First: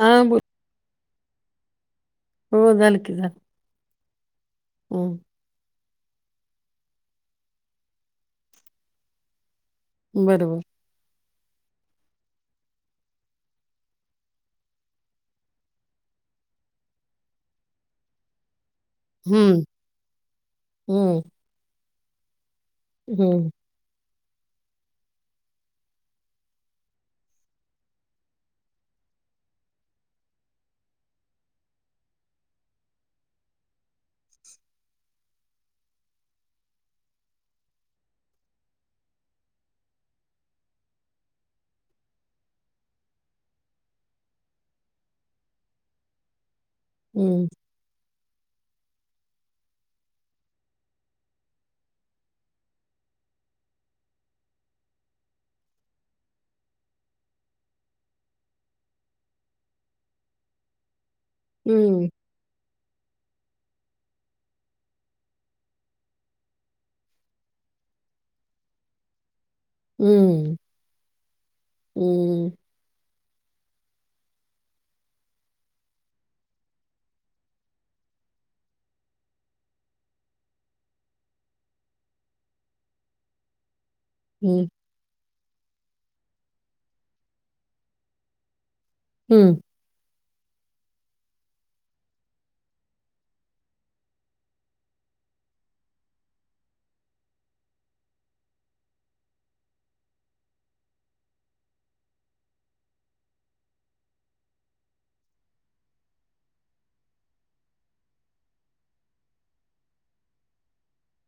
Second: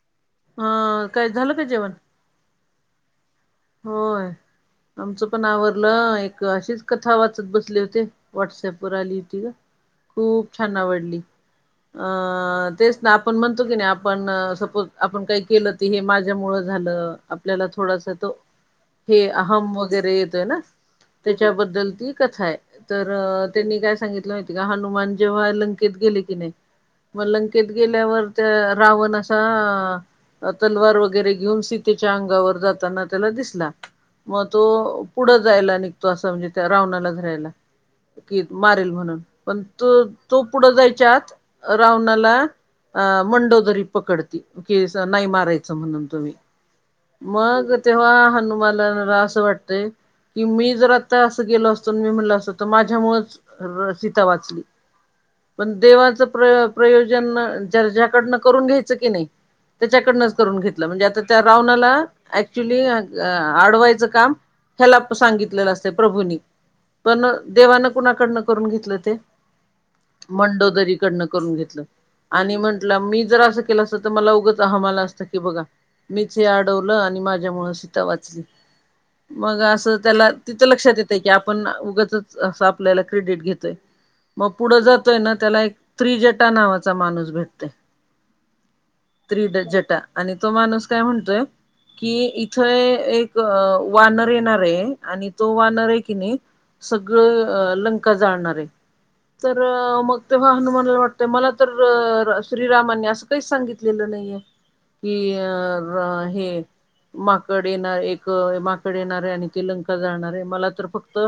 हा बोल. अ काय झालं का जेवण? हो झाले की ना. होय, आमचं. पण आवरलं एक अशीच कथा वाचत बसले होते, व्हॉट्सअप व आली होती ग. खूप बरोबर. छान आवडली अ- तेच ना, आपण म्हणतो की नाही आपण सपोज आपण काही केलं त हे माझ्या मुळ झालं- आपल्याला थोडासा तो- हे हं, अहम येतय वैगरे आहे ना हं, त्याच्याबद्दल ती कथा हाय. तर हं, त्यांनी सांगितलं? एकदा हनुमान जेव्हा लंकेत गेले की नाही- मग लंकेत गेल्यावर त्या रावण असा. तलवार वगैरे घेऊन सीतेच्या अंगावर जाताना. त्याला दिसला मग तो पुढं जायला निघतो असं म्हणजे त्या रावणाला धरायला. कि मारेल म्हणून पण त तो पुढं जायच्या आत रावणाला. अ मंडोदरी पकडती कि नाही मारायच म्हणून तुम्ही. हं, मग तेव्हा हनुमालाला असं वाटतेय. कि मी जर आता असं गेलो असतो मी म्हटल असतो तर माझ्यामुळेच सीता वाचली. पण देवाचं प्र प्रयोजन ज्याच्याकडन करून घ्यायचं की नाही. त्याच्याकडनच करून घेतलं म्हणजे आता त्या हं, रावणाला. हं, क्च्युली आडवायचं काम ह्याला सांगितलेलं असत प्रभूनी. पण देवानं कुणाकडनं करून घेतलं ते. हं, मंडोदरीकडन करून घेतलं हं, आणि म्हंटला मी जर असं. उगच हा मला म्हणालता की मीच अडवल आणि म त्यामुळे सीता वाचली. मग असं त्याला तिथं लक्षात येते की आपण उगच अस आपल्याला क्रेडिट घेतोय. [inaudible] मग हं, पुढं जातोय ना त्याला एक त्रिजटावाला नावाचा माणूस भेटतोय. हं, त्रीड जटा आणि तो माणूस काय म्हणतोय. कि इथ एक वानर येणार ये आणि तो वानर ये की नई. सगळं अ लंका जाळणार आहे. तर मग तेव्हा हनुमानला वाटतंय मला तर श्रीरामांनी असं. काही सांगितलेलं नईये की अ हे माकड येणार एक माकड येणार ये आणि ती लंका जळणार ये मला तर फक्त.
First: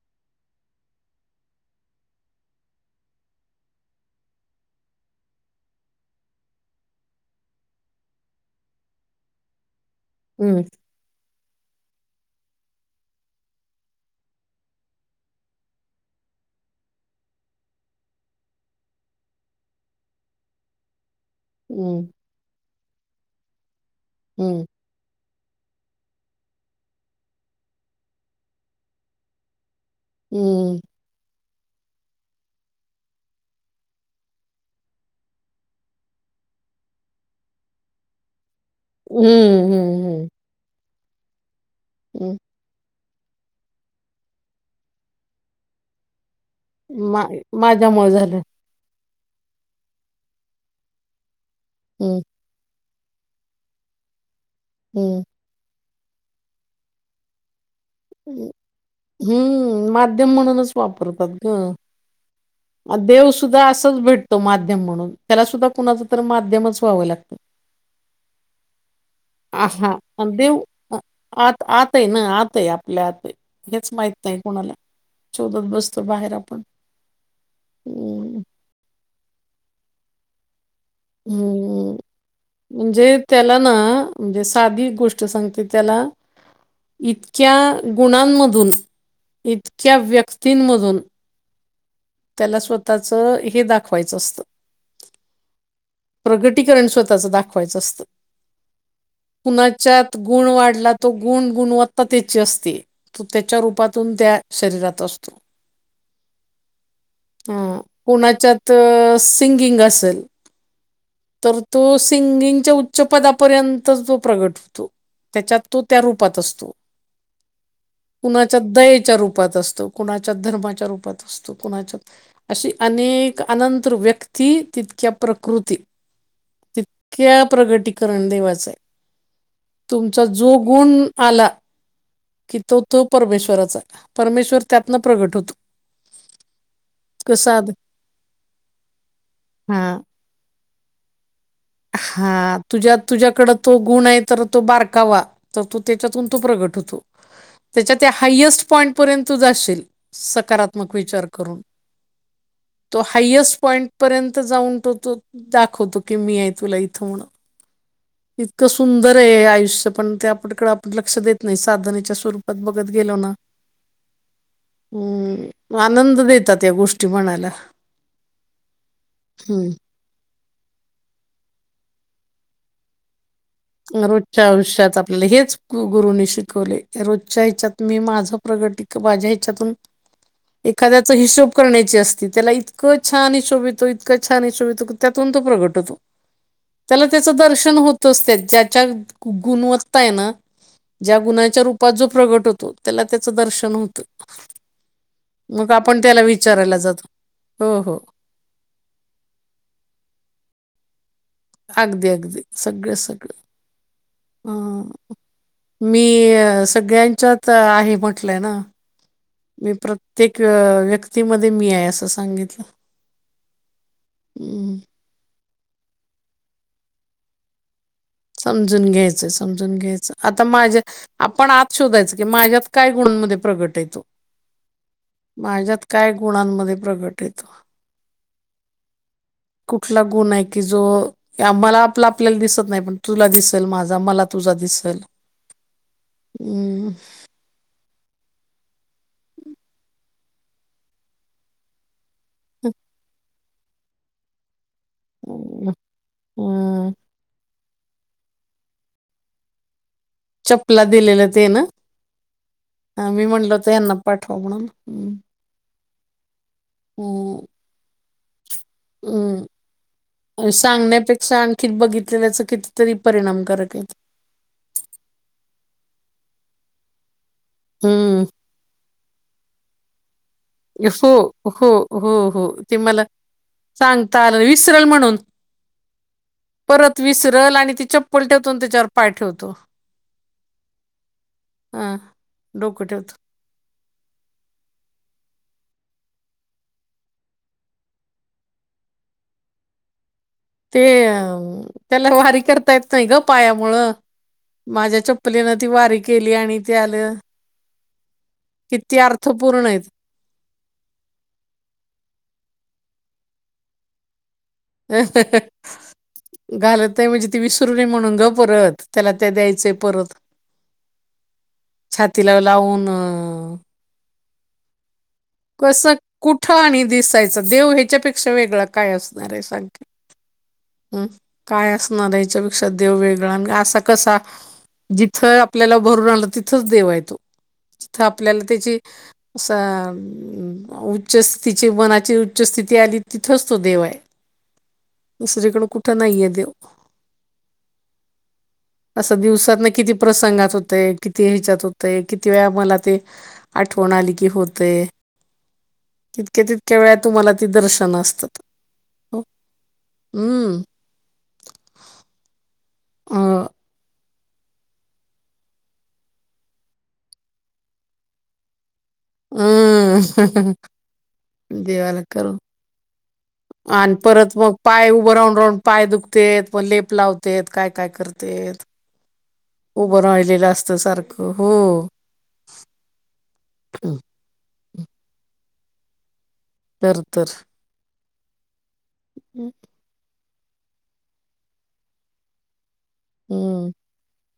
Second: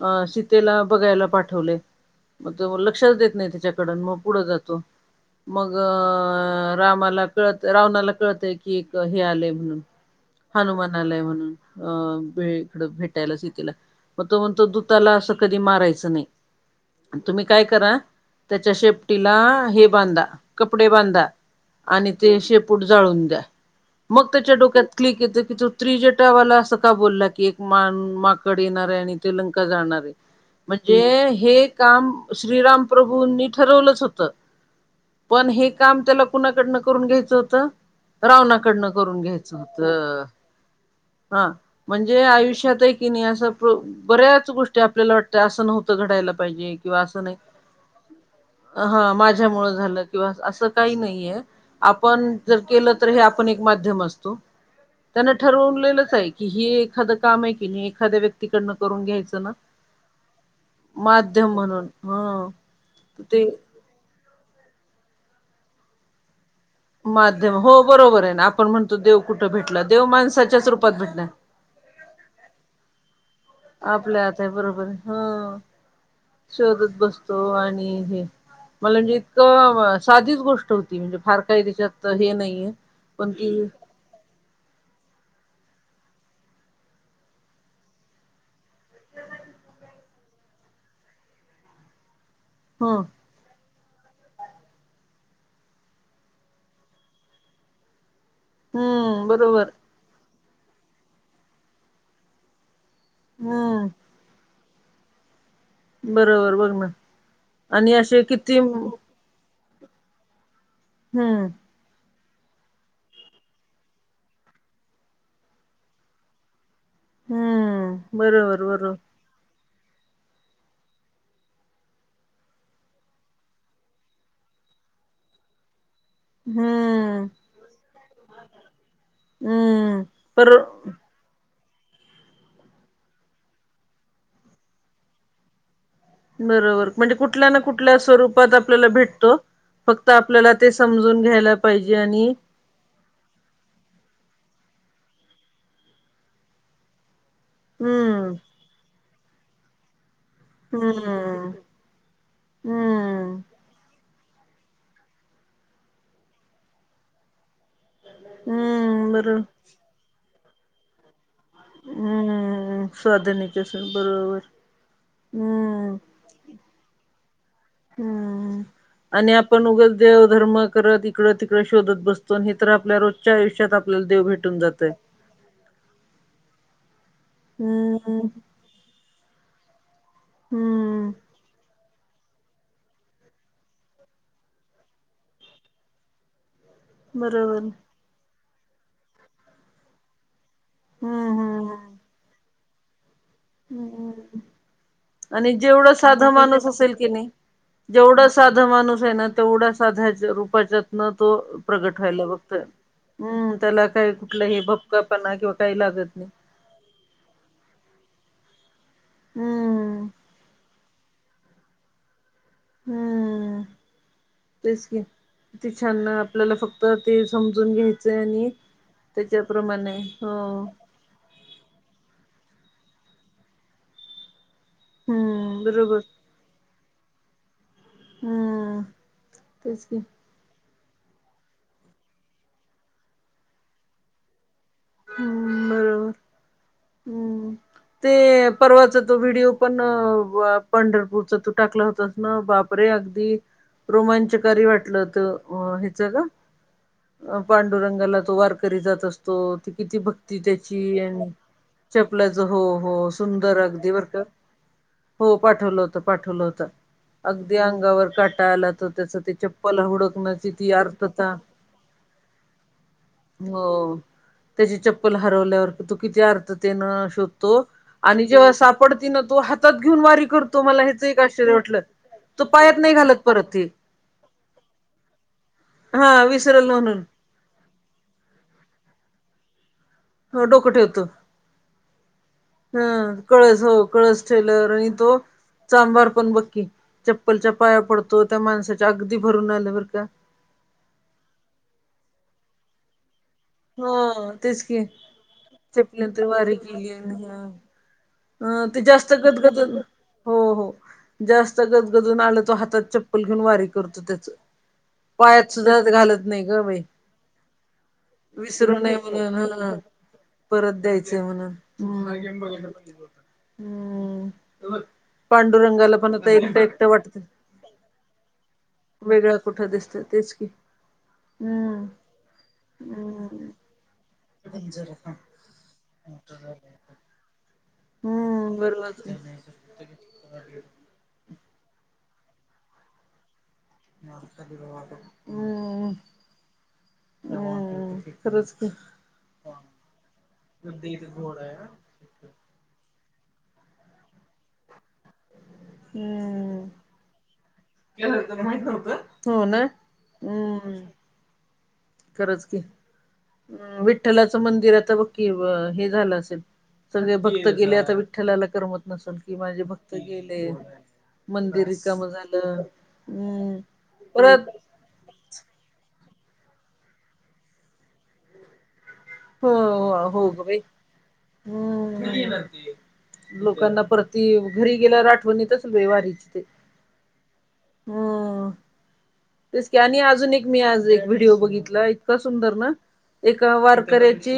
अ शीतेला बघायला पाठवले. मग तो लक्षच देत नाही तीच्याकड मग पुढं जातो. मग अ रामाला कळत रावणाला कळतय की एक हे आलेय म्हणून. हनुमान आलाय म्हणून अ बेळी इकडं भेटायला शीतेला. मग तो म्हणतो तू त्याला असं कधी मारायचं नई. तुम्ही काय करा त्याच्या शेपटीला हे बांधा कपडे बांधा. हं, आणि ते शेपूट जाळून द्या मग त्याच्या डोक्यात. क्लिक येत की तो त्रिजटावाला असं का बोलला की एक मा माकड येणार ये आणि ती लंका जाणार ये. हम्म. म्हणजे हे काम श्रीराम प्रभूंनी ठरवलंच होतं. पण हे काम त्याला कुणाकडनं करून घ्यायचं होतं रावणाकडनं करून हं, घ्यायचं होत. हं, हं, हा म्हणजे हं. आयुष्यात ये की नई असं बऱ्याच गोष्टी आपल्याला वाटत असं नव्हतं घडायला. पाहिजे किंवा असं मा, नाही माझ्यामुळे झालं. हा माझ्यामुळे झालं किंवा असं काही नाहीये. हं, आपण जर केलं तर हे आपण एक माध्यम असतो. हं, त्यांना ठरवलेलंच आहे की, हे एखादं काम आहे की नाही. एखाद्या हं, व्यक्तीकडन करून घ्यायचं ना, हं, माध्यम म्हणूनच माध्यम म्हणून ह. देव ते सुद्धा असंच भेटतो माध्यम म्हणून, त्याला सुद्धा कुणाच तर माध्यमचं माध्यम. हो बरोबर आहे न. आपण म्हणतो देव कुठं भेटला हां, देव आणि देव माणसाच्याच रूपात अ, भेटणार. आत आहे ना, आत आहे, आपल्या आत आहे. हेच माहीत आपल्या नाही आत आहे कोणाला. बरोबर, हो शोधत बसतो बाहेर आपण शोधत बसतो आणि हे हम्म मला जितकं साधीच गोष्ट म्हणजे फार काही हम्म त्याच्यात हे नाहीये, म्हणजे पण ती त्याला ना म्हणजे साधी गोष्ट सांगते त्याला इतक्या गुणांमधून इतक्या व्यक्तींमधून. त्याला ह स्वतःचं हे दाखवायचं असतं.. प्रगतीकरण स्वतःच दाखवायचं असतं. हम्म बरोबर कुणाच्यात गुण वाढला तो गुण गुणवत्तातेची असती. तो त्याच्या हम्म रूपातून त्या शरीरात असतो. बरोबर ब बर मन.. हू कुण्याच्यात सिंगिंग असेल तर. तो सिंगिंगच्या उच्च पदापर्यंत तो प्रगट होतो.. त्याच्यात तो त्या रूपांत असंतो.. हम्म कुणाच्या बरोबर बरोबर दयेच्या रूपात असतो, कुणाच्या धर्माच्या रूपात असंतो. कोणाच्या, अशी अनेक अनंत व्यक्ती तितक्या प्रकृती. हम्म तितक्या प्रगतीीकरण देवाच आहे हम्म तुमचा पर जो गुण.. आला.. की तो तो परमेश्वराचा आहे परमेश्वर त्यातनं प्रगट होतो. बरोबर म्हणजे कुठल्या कसा ना कुठल्या स्वरूपांत आपल्याला भेटतो हा फक्त आपल्याला ते समजून घ्यायला. पाहिजे आणि हा तुझ्या तुझ्याकडे तो गुण आहे तर तो बारकावा तर तो त्याच्यातून तो प्रगट होतो. त्याच्या त्या हम्म हायस्ट पॉईंट पर्यंत तु जाशील स. सकारात्मक विचार हम्म करून. तो हम्म हायस्ट पॉईंट पर्यंत जाऊन तो तो दाखवतो की मी आहे तुला इथं म्हणून.. इतकं हम्म सुंदर बर आहे आयुष्य पण ते आपकं आपण लक्ष देत. नाही साधनेच्या स्वरूपत हम्म बघत गेलो ना.. [inaudible] हम्म आनंद देतांत या गोष्टी म्हणायला.. हम्म आणि आपण हम्म, उगच. देवधर्म करत इकड तिकडें शोधत बसतो हे तर आपल्या रोज. [inaudible] रोजच्या आयुष्यात आपल्याला हेच गुरुनी शिकवले रोजच्या हिच्यात मी हम्म माझं प्रगती.. बाजे चकून हम्म एखाद्याचा हिशोब करण्याचे असतील.. त्याला इतकं छान हिशोबईतो इतकं छान हिशोबितो की त्यातून तो प्रगट होतो. ‌ त्यांला त्याचं बरोबर दर्शन होत असंते ज्याच्या गुणवत्ता हाय ना. ज्या हम्म हम्म गुणाच्या रूपात हम्म जो प्रगट होतो. त्याला त्याच दर्शन होतं. हम्म आणि मग जेवढं आपण त्याला साधा माणूस विचारायला असेल की जातो. नाही हो, हो. जेवढा साधा माणूस आहे ना तेवढा साध्याच्या रूपाच्यात न तो प्रगट अगदी व्हायला अगदी बघतोय, सगळं सगळं हम्म त्याला काही कुठलाही अं, भपकापणा किंवा काही मी लागत नाही. सगळ्यांच्यात चल आहे म्हटलं ना, मी हम्म प्रत्येक व्य मध्ये मी आहे असं सांगितलं. हम्म हम्म. तेच की. किती छान, आपल्याला फक्त ते समजून घ्यायच समजून घ्यायचं, समजून घ्यायचं, हो आता माझ्या आपण आत शोधायचं की माझ्यात काय गुणांमध्ये प्रगट आहे तो. हम्म माझ्यात बरोबर काय गुणांमध्ये प्रगट आहे तो. हम्म तेच की कुठला गुण आहे. की जो मला आपला आपल्याला दिसत नाही, पण तुला दिसेल माझा, मला तुझा दिसेल. [unintelligible] हम्म. हम् ते परवाचा तो व्हिडिओ पण वा पंढरपूरचा तू टाकला होतास ना बापरे अगदी रोमांचकारी वाट कुठंल तो हेच गं. अं, पांडुरंगाला तो वारकरी जात असतो ती किती भक्त चप्पला दिलेलं ते ना? चपल्याच हो हो हा, मी म्हणलं सुंदर होतं अगदी यांना बर का पाठवा म्हणून हम्म. हो. पाठवलं होत पाठवलं होत हम्म. अगदी अंगावर काटा आला. तर त्याच ते चप्पल हुडकण्याची ती आर्तता सांगण्यापेक्षा आणखी बघितलेल्याच तरी परिणाम कारक आहेत. हो त्याची चप्पल हरवल्यावर तो किती अर्थतेन शोधतो हम्म आणि जेव्हा साप पडतीनं तो हातात घेऊन वारी कर तुम्हाला हेच हो एक आश्चर्य हो वाटलं हो हो तो ते पायात नाही मला घालत परत ते. सांगता आलं नाही. विसरल हा विसरलं म्हणून. त्या विसरलं आणि ती चप्पल ठेवतो नी त्यांच्यावर पाय ठेवतो. हो डोकं ठेवत हा डोकं हम्. ठेवतो कळस हो कळस ठेवल्यावर आणि तो, चांभार पण बघ की चप्पलच्या पाया पडतो त्या माणसाच्या अगदी भरून आलं बरं का. ते त्याला वारी कर ता यत नाही ग पायामुळ हो तेच की माझ्या चपलीनं ती वारी चपल्यानंतर केली आणि ते आलं. अं ते किती जास्त अर्थपूर्ण गदगदत, आहेत हो हो जास्त गजगदून आलं तो हातात चप्पल घेऊन वारी करतो त्याचं.. अ ह् अ ग बाई घालत नाही आहे म्हणजे ती विसरू नये म्हणून गं विसरू परत नये त्याला ते म्हणून द्यायचे ह आहे परत. परत परत द्यायचंय म्हणून हम् लावून अ ह्म, कसं पांडुरंगाला पण आता कुठं एकटं आणि एकटं वाटत. दिसायचं देव ह्याच्यापेक्षा वेगळा वेगळा कुठं दिसतंय. तेच की. हम काय हम्म असणार याच्यापेक्षा देव हम्म वेगळा असा कसा जिथं, आपल्याला भरून आलं तिथंच देवा य तो. तिथ आपल्याला हम्म त्याची बरोबर असं, उच्च स्थितीची मनाची उच्च स्थिती आली तिथंच तो देव आहं. नाहीये हम् देव खरंच की. असं दिवसातनं किती प्रसंगात होतेय किती ह्याच्यात होतंय, किती वेळा मला ते आठवण आली की होतंय. तितक्या हम्म तितक्या वेळा तुम्हाला ते दर्शनं असतात. हो ना हम्म. खरंच की अ वि विठ्ठलाचं मंदिर आता बकी हे झालं असेल सगळे भक्त गेले आता विठ्ठलाला करमत, नसल कि माझे भक्त हम्म गेले मंदिर रिकाम झालं हम्, आणं परत मग. पाय उभं राहून राहून पाय दुखतेत कोण लेप लावत्यात काय काय करतेत. हो उभं हो हो गं राहिलेलं बाई असतं सारखं हो हम् लोकांना परत, ती घरी गेल्यावर आठवण येतच ववारीची ते. तर तर. हम तेच की, ते आणि अजून एक मी आज व्हिडओ बघितला इतका सुंदर ना एक हम्म वार वारकऱ्याची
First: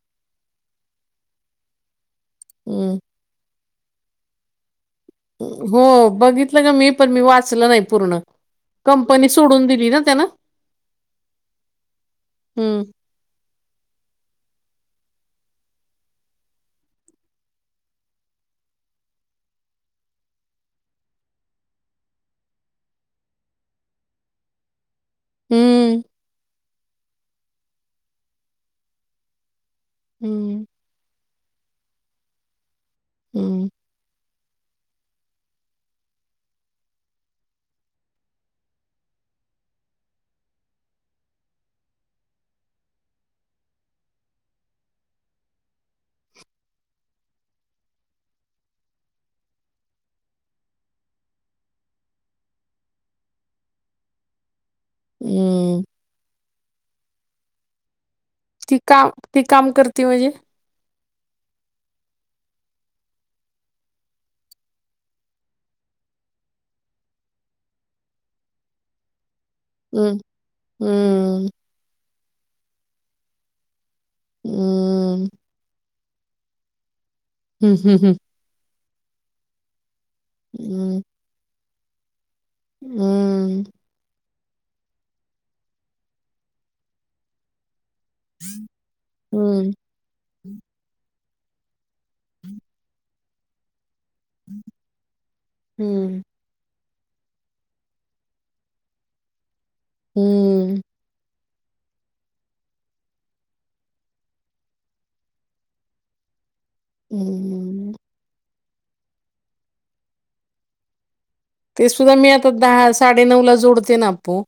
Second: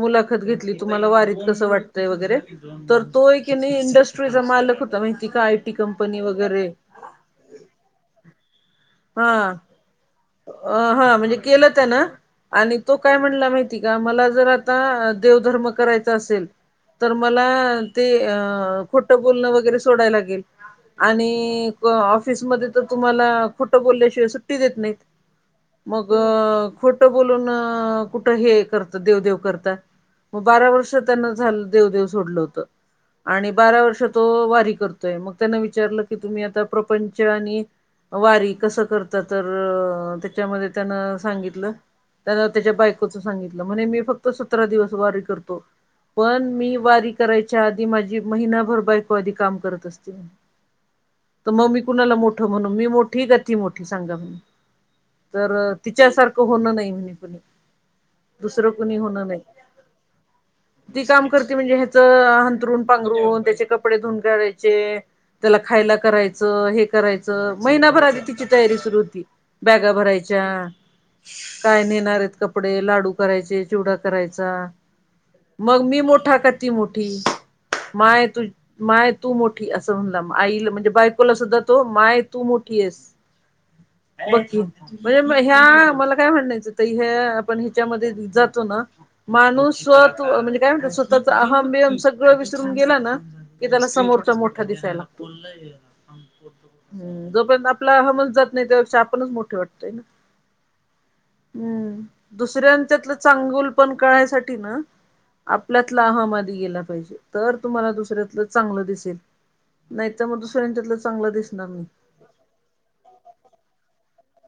मुलाखत घेतली तुम्हाला वारीत कसं वाटतंय वगैरे हम्म तर तो, कि नाही इंडस्ट्रीचा मालक होतमही. हो बघितलं का मी. पण मी वाचलं नाही पूर्ण कंपनी सोडून दिली ना त्यांन. अ हा म्हणजे केलं त्यानं आणि हम्म तो काय म्हणला माहिती हे का मला जर आता देवधर्म करायचा असेल, तर मला ते अ खोटं बोलणं वगैरे सोडाय लागेल. आणि ऑफिसमध्ये तर तुम्हाला खोटं बोलल्याशिवाय सुट्टी देत नाहीत. हम्म मग खोटं बोलून कुठ हे करता देव देव करता. मग हं, बारा वर्ष त्यांना झा देवदेव सोडलं होत आणि हं, बारा वर्ष तो वारी करतो. तय मग त्यांना विचारलं की तुम्ही आता प्रपंच आणि वारी कसं करत तर त्याच्यामध्ये त्यानं सांगितलं त्याना त्याच्या बायकोच सांगितलं म्हणे मी फक्त सतरा दिवस वारी करतो. पण मी वारी करायच्या आधी माझी महिनाभर बायको आधी काम करत असते. तर मग मी कुणाला मोठं म्हणू मी मोठी काय ती मोठी सांगा. तर हं. तिच्यासारखं होणं नाही म्हणे कोणी. ती काम ती काम करते वये ती काम करती म्हणजे ह्याच हंतरून पांघरून त्याचे कपडे धुून करायचे. त्याला खायला करायचं हे करायचं महिनाभर आधी तिची तयारी सुरु होती. बॅगा हं, भरायच्या. हं, काय नेणार आहेत कपडे लाडू करायचे चिवडा करायचा हं. मग मी मोठा क ती मोठी हं, हं, हं. माय तु माय तू मोठी असं म्हणला आईला म्हणजे हं, बाय ला सुद्धा तो माय तू मोठी आहेस. हं, बकी म्हणजे ह्या मला काय म्हणणायचं ताई ह्या पण ह्याच्यामध्ये जातो ना हं, माणूस म्हणजे काय म्हणतात म्हणतः [unintelligible] सगळं विसरून गेला ना कि त्याला समोरचा मोठा दिसाय लागतो. हं, हम् जोपर्यंत आपला हमच जात नाही त्यापेक्षा आपणच मोठे वाटतय ना. हम्म. हम्म दुसऱ्यांच्यातलं चांगुलपण कळायसाठी ना आपल्यातला हमाली गेला. पाहिजे तर तुम्हाला हं. दुसर्यातल चांगलं दिसेल नाही तर मग दुसऱच्यात चांगलं नामी ते [unintelligible] सुद्धा मी आता दहा साडे नऊ ला जोडते ना आपो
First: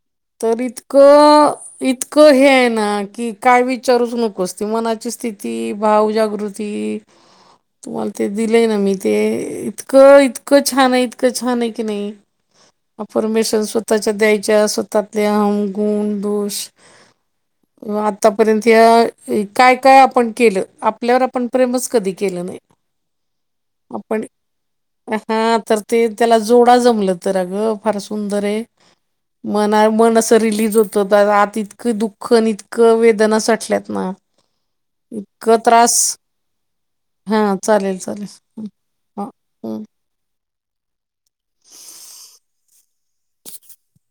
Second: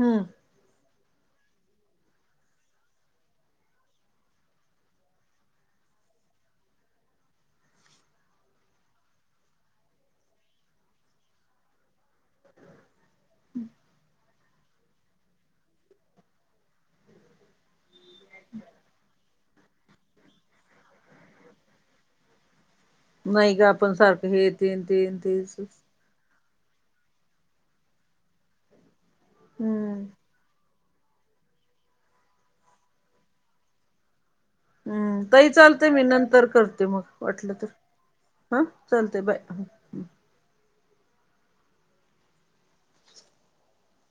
हम. तर इतकं इतकं हे आहे ना की काय विचारूच नकोच ती मनाची स्थिती भावजागृती, ती तुम्हाला ते दिलय ना मी ते इतकं इतकं छान आहे त छान आहे कनी नाही [unintelligible] मेशन स्वतः द्यायच्या त्यातले अहम गुण [unintelligible] आतापर्यंत त्या काय काय आपण केलं आपल्यावर आपण प्रेमच कधी केलं नाही. नाही का आपण सारखं हे तेन तेन तेच हा तर ते त्याला जोडा जमलं तर अगं फार सुंदर आहे. मनाय हम्म मन अस रिलीज होत तो दत आत इतकं दुःख आणि इतकं वेदना साटल्यात ना? हम्म इतक ताई चालते त्रास मी नंतर करते मग हा वाटलं तर चालेल हा चालते चालेल. बाय. [unintelligible] [unintelligible]